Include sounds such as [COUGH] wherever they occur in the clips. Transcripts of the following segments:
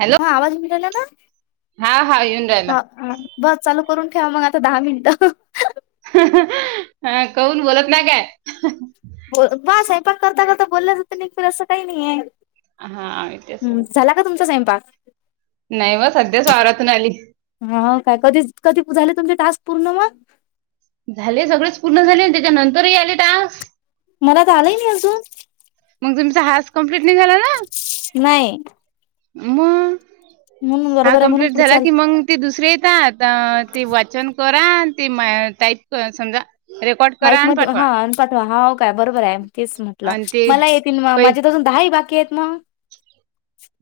Hello हा आवाज मिलाला ना. हा हा येऊन राहिला. हा बस चालू करून ठेवा मग आता दहा मिनिटं. हा हा कौून बोलत ना काय. ब ब साहे पण करता करता बोललंच होतं न फिर असं काही नाही आहे [UNINTELLIGIBLE] हा इ ते अस [UNINTELLIGIBLE] का तुमचा स्वंपाक. नाही सध्याच वारातून आली. हा काय कधी कधी झाले तुमचे टास्क पूर्ण मग. झाले सगळेच पूर्ण झाले त्याच्या नंतरही आलेत टास्क. मला तर आलंय नाही अजून. मग तुमचा हास कम्प्लीट नाही झाला. ना नाही. मग म्हणून हा बरोबर आहे म्हणून कम्प्लीट पुढे झाला चाल. की मग. ते दुसरे येतात ते वाचन करा ते मै टाईप समजा. रेकॉर्ड करा माईक म आणि पाठवा हा आणि पाठवा हा काय बरोबर आहे तेच म्हटलं आणि ते मला येतील म पै माझ्या अजून. दहाही बाकी आहेत मग.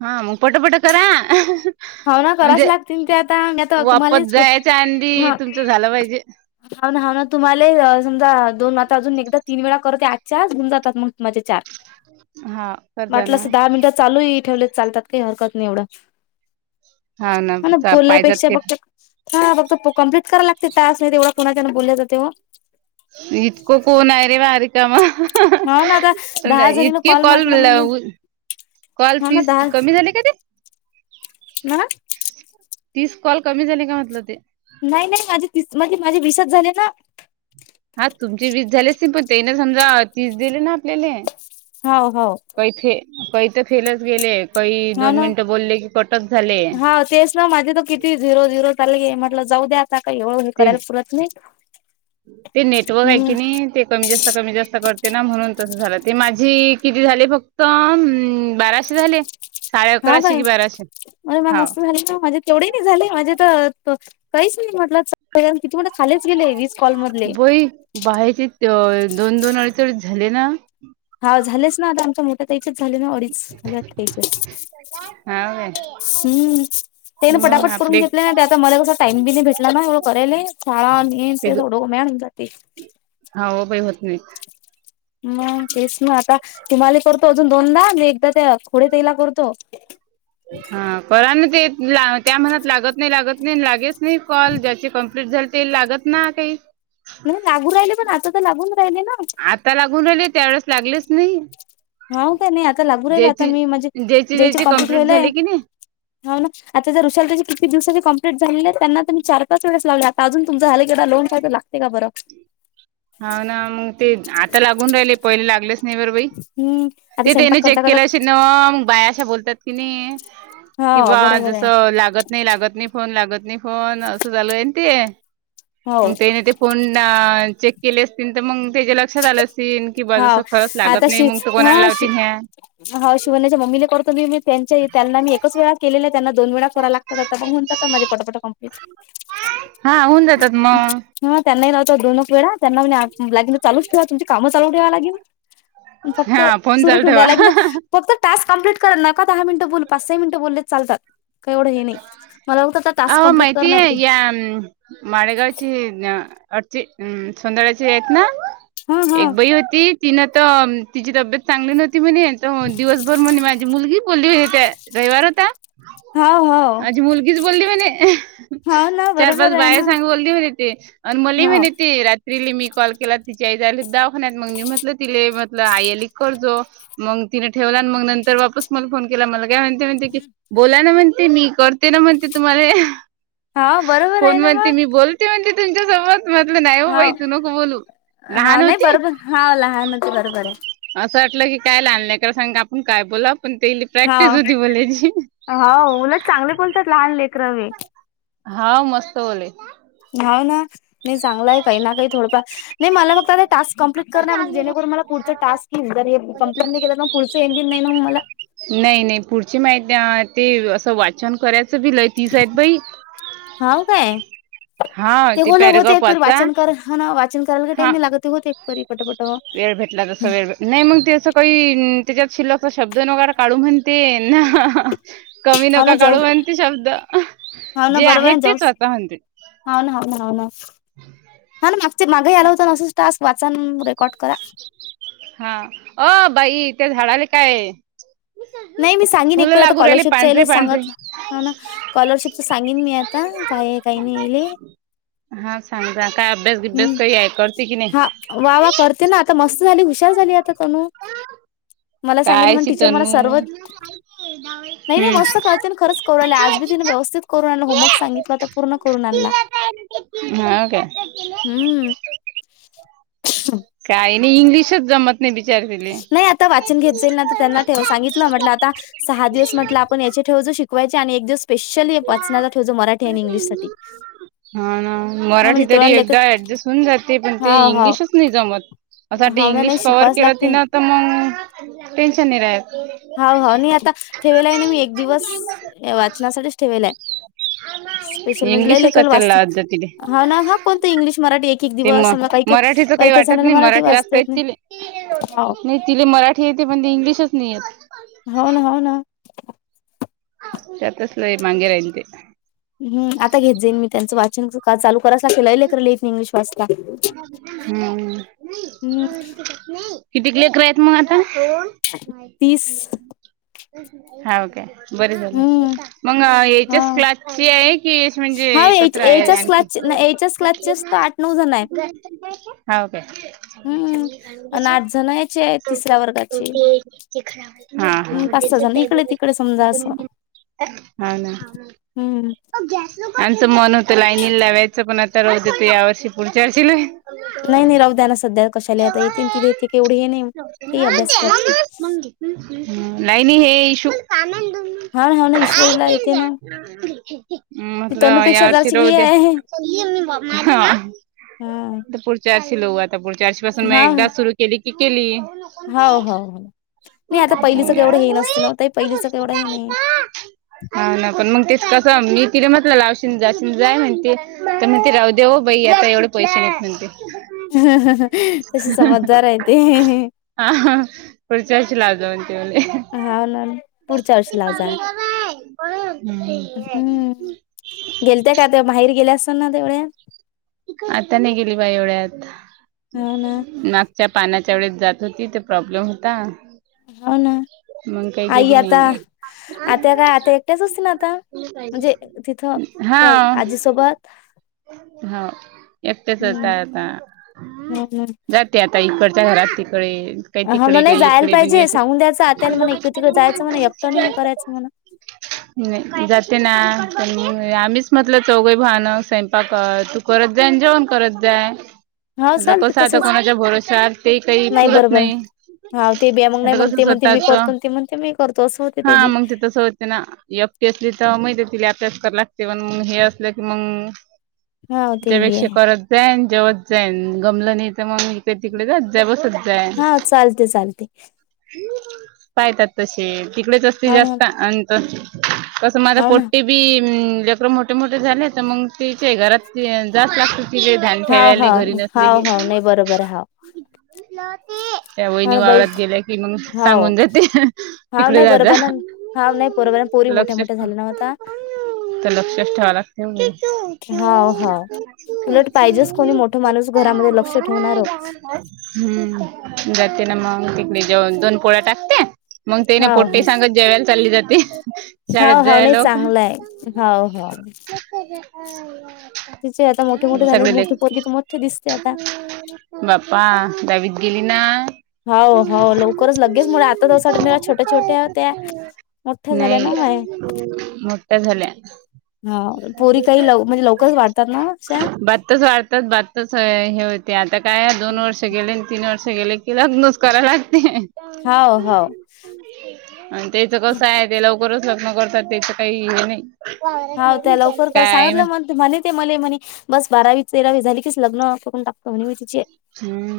हा मग पट पट करा. होा ना कराच म्हणजे लागतील ते आता मी आता वापस तुम्हालाच जायच्या आधी ह तुमचं झालं पाहिजे हा ना हा ना तुम्हाला समजा दोन आता अजून एकदा तीन वेळा करतते आजच्याच घऊन जातात मग तुमचे चार ह [INAUDIBLE] वाटलं अस दहा मिनटं चालूही ठेवलेत चालतात काही हरकत नाही एवढं. हा ना मला चा- पाहिजात बोलण्यापेक्षा ते फक्त हा फक्त कंप्लीट कराय लाते टास्क नाही तेवढ कोणाच्याना बोलल्या जातेव. इतकं कोण आहे रे बाारी ना आता दहा जणीला इतके कॉल म्हटलं म्हणजे कॉल तीस कमी झाली का ते. ह. तीच कॉल कमी झाली का म्हटलं ते. नाही नाही माझे त म्हणजे माझे विसच झाले ना. हा तुमचे वीस झालेच नाही पण ते ना समजा तीस दिले ना आपल्याले. हो हो. कैथे काही तर फेलच गेले. काही हो दोन ना मिनिटं बोलले की कटच झाले. हा तेच ना माझे त किती झिरो झिरो चाल म्हट जाऊ द्या आता का एवढं हे ते करायला पुरत नाही. [INAUDIBLE] ते नेटवर्क आहे हम्म की नाही. ते कमी जास्त कमी जास्त करते ना म्हणून तसं झालं ते माझी किती झाले फक्त बाराशे. झाले. साडे हा अकराशे काय कि बाराशे मर मा हाव मस्त झाली मजे तेवढे नाही झाले माझे तर काहीच नाही म्हटलं स कितीठ खालीच गेले वीस कॉल मधले. बई बाहेरचे दोन दोन अडीच अडीच झाले ना. हा झालेच ना आता आमच्या मोठ्या ताईचे झाले ना अडीच झाल्यात हा काय हम्म. तेने मग पटापट करून आपले घेतले नाही ते आता मला कसा टाइम बी नाही भेटला ना एवढं करायल शाळा आणि. ते थोड मॅड होऊन जाती हा हो बाई होत नाहीत. मग तेच ना आता तुम्हाला करतो अजून दोनदा मी एकदा त्या खोडे तेईला करतो. हा करा ना ते ला त्या म्हनत त लागत नाही लागत नाही लागेच नाही कॉल ज्याची कम्प्लीट झाली ते लागत ना काही नाही लागू राहिले पण आता तर लागून राहिले ना. आता लागून राहिले त्यावेेळेस लागलेच नाही. हो का नाही आता लागू राहिल आता ज्याची मी म्हणजे ज्याची द्यायच ज्याची कम्प्लीट कंप्लीट व्हालय झाली की नाही हो ना. आता जर उुशल त्याची किती दिवसाची कं्प्ली झाली आहे त्यांना तर म् चार पाचेळेस लावले आताजून तुमं झालं क लोन पाला ते का बरं. हा ना मग ते आता लागून राहिले पहिले लागलेच नाही बर बाई हम्म आता ते त्याने स्वयंपाक करता चेक करता केल्याश न मग बाया अशा बोलतात की नाही. किंवा हा बा बरोबर जस आहे लागत. नाही लागत नाही फोन लागत नाही फोन असं चालू आहेन ते हो. मग ते नाही ते फोन चेक केले असतील तर मग त्याच्याला लक्षात आलं सल की बाजस हाव खरंच लागत आता नाही शि मग तो कोणाला लावतील ह्या हा शिवने्याच्या मम्मीने करतो मी मी त्यां त्यांना मी एकच वेळा केलेल्या त्यांना दोन वेळा लागतातन जातात माझे पटापट क हा होऊन जातात मग ह त्यांनाही लावतो दोनच वेळा त्यांनागे चालूच. ते्हा तुमची काम चालून ठेवा लागेल फक्त हा फोन सुर चालू ठेवून द्या ठेवा लागेल फक्त टाक कमप्लीट नका दहा मिनट बोलू पाच सहा मिनट बोललेतरी चालतात. का एवढं हे नाही मला बघत टाक कम्प्लीट करणार. हम्म. माळेगावची अरची सुंदरा्याची आहेत ना. हा हा एक बाई होती तिनं तर तिची तब्येत. चांगली नव्हती म्हणे दिवसभर म्हणे माझी मुलगी बोलली हो त्या रविवार होता. हा हा. आजी मुलगीच बोलली म्ह. हाव ना चार बरोबर पाच आहे बाहे ना सांगवली होन येते आणि मल हाव होन येते तिली मी कॉल केला तिच्या आई जाली दाखनत मग म म्हटलं तिले म्हटलं आईली करजो. मग तिने ठेवला आणि मग नंतर वापस. मला फोन केला मला काय म्हणते म्हणते की बोला ना म्हणते मी करते ना म्हणते तुम्हाला. हाव बरोबर आहे होण ना म्हणते मग मी बोलते म्हणते तुमच्यासवर म्हटलं नाही हो बाई हाव तू नको बोलू हाव लहान नाही होती. बरोबर हाव लहान होते बरोबर आहे असं वाटलं की काय लाानलंयक सांग आपण काय बोला पण तेली प्रॅक्टिस होती हाव बोलायची. हो उलट चांगले बोलतात लहान लेख रवे. हा मस्त ब नाव ना नाही चांगला आहे काही ना काही थडंफ नाही मला मग आ टास् कंप्लीट करणार म्हणे जेणेकरून मला पुढचं टाक घल ज हे कंप्ट नाही केलं तरग पुढचंजन नाही मग मला. नाही नाही पुढची माहिती ते असं वाचन करायचं भिलय तीच आहेत बाई. ह काय? हा ते होले होते पॅरेग्राफ एक परी वाचा वाचन कर ह वाचन करायला का टाइम हा मी लागत ते होते एक तरी. वेळ भेटला तस वेळ. नाही मग ते असं काही त्याच्यात शिलाचा शब्द नगैरे काढू म्हणते ना. कमी हा ना नका जाऊ काढू म्हणते शब्द जे आहेत ते स्वतः म्हणते. होननव ना. हम्. ह ना मागचे मागेही आला होत नसं टास्क वाचान रेकॉर्ड करा. हा अ बाई त्या झाडाला काय. ह हा. नाही मी सांगेन एक प आता कॉलरशिपचंईलच सांगतला. होा ना स्कॉलरशिपच सांगेन मी आता काय काही नाहीले. हां सांगा काय? अभ्यास गिभ्यास हम्म काही आहे करते की नाही? हा वा वा करते ना आता मस्त झाली हुशार झाली आता तणू. मला सांगित काय म टीचर मला सीतनू सर्व नाही हम्म. मस्त क. खरच कर आजी ति व्यवस्थित करून आण होमवर्क सांगितलंता पूर्ण करून आणला. हा का. हम्म. [UNINTELLIGIBLE] काही नाही इंग्लिशच जमत. नाही विचार. नाही आता वाचन घेत जाईल ना तर त्यांना ठेव सांगितलं म्हटलं आता. सहा दिवस म्हटलं आपण याचे ठेव जा शिकवायचे आणि एक दिवस. स्पेशल वाचनाचा ठेव जो मराठी आणि इंग्लिश साठी [UNINTELLIGIBLE] हा ना हा मराठी म्हणजे तेवढा तरी लेख एकदा ऍडजस्ट. जाते पण ते हाव हाव इंग्लिशच नाही जमत अस हाव ना नाही इंग्लिश कव्हवर शिकवाच केलं ती लागते ना. तर मग टेन्शन नाही राहत. हा हा नाही आता ठेवेला आहे ना मी एक दिवस वाचनासाठीच ठेवेलाय. स्पेशल म्हणजे इंग्लिशच लयलेखल वाचायला वाचत लावत जा तिले. हा ना हा कोणत इंग्लिश मराठी एक. एक ते दिवस म समजा काही काही मराठीच काही वाटत जणाला नाही मराठी वाचता येत वाचतायेत नाही ति. हो तिले मराठी येते पण ते इंग्लिशच नाहीय. हो ना हो ना. सतसल मंगेरय ते. हम् आता घेत जाईन मी त्यांचं वाचन चालू करायं केलंला लेकरला इंग्लिश वाचता. हम्म हम् किती लेकरं आहेत मग आता? तीस हाव काय! बर झालं हम्म मग हा याच्याच क्लासची आहे की आस म्हणजे हा एकत्र आहे याच्याच आणखी. नऊजण आहे. हाव काय! हम्म आणि आठ जण याचे आहेत तिसऱ्या वर्गाचे [UNINTELLIGIBLE] हम्म पाच सहा जण इकडे तिकडे समजा असं हा हा हा ना! हम्म आमचं मन होतं लानीला लावायचं पण आता राहुदेत या वर्षी पुढच्या वर्षीला लाव. नाही नाही राहुंद्याना सध्या कशाला आता येते तिला येतेन केवढे हे नाही हे अभ्यास करते. नाही नाही हे इशू हा ना हा ना ईश्वरीला येते ना ती म्हटलं या तनूपेक्षा वर्षी जराशी राहू हे द्या. आहे. हा! पुढच्या वर्षी लाऊ आता पुढच्या वर्षी पासून मग एकदा सुरु केली की केली. हो हो नाही आता पहिलीचं केवढं हे नसते नव्ह तई पहिलीचं केवढं हे नाही. हा ना पण मग तेच कसं मी तिथे म्हटलं लावशन जाशन जाय म्हणती. तर म्हणती राहूदे हो बाई आता एवढे पैसे नाही म्हणते. तशी समजदार आहे ते. हा हा पुढच्याशी लावते म्हणे. हाव ना पुढच्या वर्षी लाव जा. हम्म! गेलत्या का ते माहेरी गेलत्या असन ना तेवढया? आता नाही गेली बाई एवढ्यात हो ना च्या पाण्याच्या वेळेत जात होती ते प्रॉब्लेम होता. हो ना मग काही आई गेली आता, नाही आत्या काय आत्या एकट्याच असतील आता? म्हणजे तिथं त्या हा आजीसोबत. हो एकटेच आहेत हम्म आता. हो ना. जाते आता इकडच्या घरात तिकडे काही हो ना तिकडे नाही काही जायला इकडे म्हणजे पाहिजे सांगून द्यायचं आत्याला म्हणा अस इकडे तिकडे जायचं म्हणा एकटं नाही हे करायचं म्हणा. नाही जाते ना पण आम्हीच म्हटलं चौघई बाईन सेम तू करत जाई जेवण करत जाई. हाव म्हणलं चालते कसं आता तसेच कोणाच्या भरोश्यावर ते काही पुरत नाही. हाव ते बी आहे मग नाही आता मग कस ते म्हणते मी करतो स्वतःचं, आणि ते म्हणते मी करतो असं होते हा बी मग ते तस होते ना. ती असली तर माहिताय तिला अभ्यास कराय लागते पण मग हे असलं की मग हाव ते बी त्यापेक्षा आहे. करत जाईन जेवत जाईन गमलं नाही तर मग तिकडे जात जय इकडे तिकडे बसत जाय हा चालतंय चालतंय. पाहतात तसे तिकडेच तसे हाव ना जास्त तसं माझ्या हाव ना पोट्टी बी लेकर मोठे मोठे झाले तर मग तिचे घरात जास्त लागत तिचे ध्यान हाव ठेवायला हाव घरी नसले हाव की हाव नाही बरोबर हाव त्या हाव वहिनी हां, बाई वावरात गेल्या की मग हाव सांगून जाते. हाव नाही जा जा बरोबर हाव नाही बरोबर पोरी मोठ्या लक्षच मोठ्या झाल्या नव्ह आता. तर लक्षच ठेवाय लागते ओ! हाव हाव, उलट पाहिजेच कोणी मोठ माणूस घरामध्ये लक्ष ठेवणार. हम्म जाते ना मग तिकडे जेवण दोन पोळा टाकते मग तेने हाव पोट्टी हाव सांगत जेवायला चालली जाते हाव शाळेत हाव जाय नाही लोक चांगलं आहे हाव हाव. [UNINTELLIGIBLE] तिचे आता मोठे मोठे झाले सगळे लेक मोठी पोगी तुम ते दिसते आता. बाप्पा दहावीत गेली ना! हो हो लवकरच लगेच मोठ्या आता छोट्या छोट्या होत्या. मोठ्या झाल्या ना नाही माया मोठ्या झाल्या. हा पोरी काही लव म्हणजे लवकरच वाढतात ना वो अश्मा. बातच वाढतात बात [UNINTELLIGIBLE] तस हे होते आता काय दोन वर्ष गेले. आणि तीन वर्ष गेले की लग्नोज कराय लागते. हाव हाव [UNINTELLIGIBLE] आणि त्याच कस आहेत ते लवकरच लग्न करतात त्याच काही हे नाही. हाव त्या [UNINTELLIGIBLE] लवकर सांगितलं म म्हणे ते मले म्हणे बस बारावी, तेरावी झाली की लग्नच करून टाकतं म्हणे मी तिचे. हम्म.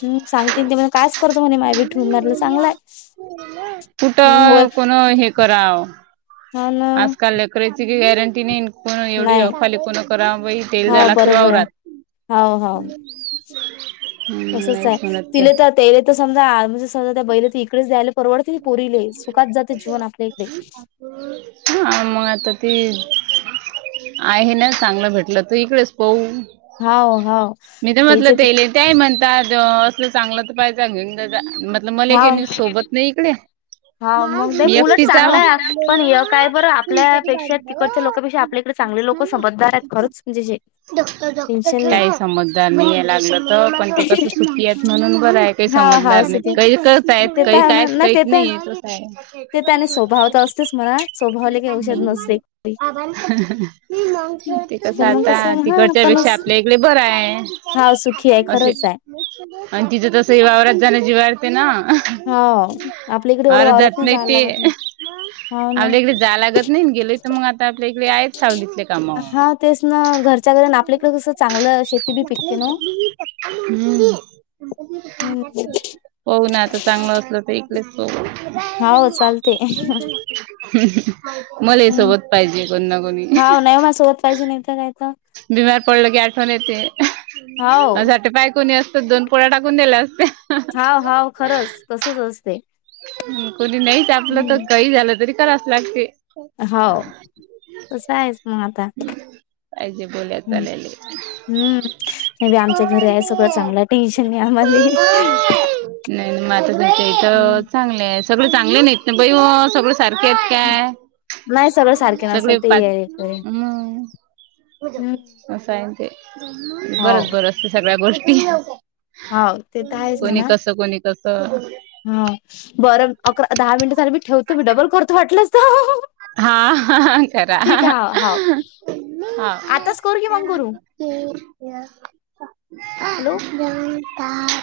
हम्म सांगते ते म कायच करतो म्हणे माय विठू म्हणतलय चांगलाय. [UNINTELLIGIBLE] कुठं कोण हे कराव हा न. आजकाल करेची गी गॅरंटी नाही. कोण एवढी र नाही खाली कोणा करा बाई तेल हाव झाला कि बरोबर आहे वावरात. हाव हाव हम्म, तसंच आहे नाहीच म्हणत त्या तिला तर त्येला तर समजा आज म्हणजे समजा त्या बैले त इकडेच दयल. परवडती पोरीले सुखात जाते जीवन आपल्याकडे. आ मंग त ती [UNINTELLIGIBLE] [UNINTELLIGIBLE] आहे ना, चांगलं भेटलं तर इकडेच पाहू. हाव हाव मी हेचे तरम्हटलं ते तेले त्याही म्हणतात ज असं चांगलं तर पाहिजे [UNINTELLIGIBLE] घेऊन मतल मला हाव गे सोबत नाही इकडे. हा मग दे मी उलट एकटीच आहो. चांगलं पण काय बर आपल्यापेक्षा तिकडच्या लोकपेक्षा आपल्ये तिकडे चांगले लोक समजदार आहेत खरंच म्हणजेे अशे [UNINTELLIGIBLE] डड काही समजदार नाहीय लागलं त पण ते कसं सुखी आहेत म्हणून बरंय हाय. काही हा हा समजणार सुके नाही, काही करत ते आहेत तर काही आहे काय ना नाही काही ते तर नाहीेत काय? ते त्याने स्वभाव तर असतेच म्हणा स्वभावले काही औषध नसते. [UNINTELLIGIBLE] पण [UNINTELLIGIBLE] ते कस पण मग आता कसं हा तिकडच्या पण पेक्षा आपले इकडे बरं आहे हा सुखी आहे असे. खरंच आहे. आणि तिचं तस वावरात जाण्याची वारते ना, ह आपल्या इकडे एवढं वावरात वावरत जात नाही जायला ते. लागत. हो ना आपल्या इकडे जाय लागत नाही गेलय, तर मग आता आपल्या इकडे आहेच सावलीतल्ये काम. हा तेच ना, घरच्या घरी आपल्याकडे कसं चांगलं शेती बी पिकते नव. हम्म पाहू ना, आता चांगलं असल इकडेच पाहू. हव चालते. मला हे हम्म. सोबत पाहिजे कोण ना कोणी. हाव नाही माझ्यासोबत पाहिजे नाहीत काय त बीमार पडलं की आठवण, येते हाव अस वाटत बाय कोणी असतात दोन पोळ्या टाकून दिलेय असते. हाव हाव खरंच तसच असते. कुणी नाहीच आपलं तर कही झालं तरी करावच लागते. हो तस आहेच मंग आता. पाहिजे बोल्या हम्म चाल्याले. हम्म नाही बईआमच्या घरी आहे सगळं चांगलं टेन्शन आहे आम्हाले. नाही मता त इथ हम्म चांगले आहे सगळे चांगले नाहीत ना, सगळ [UNINTELLIGIBLE] सारखे हेत काय नाही सगळं सारखे नसतात सगळे ते पाच आहे खरे हम्म. हम्म [UNINTELLIGIBLE] आहे ते बरच हाव बर असते सगळ्या गोष्टी हाव ते तर कोणी कस कोणी कस हा बरं अकरा दहा मिनिट, झाली मी ठेवतो मी डबल करतो वाटलंसत. हा हा करा. हाव हा. आताच करू की मग करू [UNINTELLIGIBLE] हॅलो. गता [UNINTELLIGIBLE]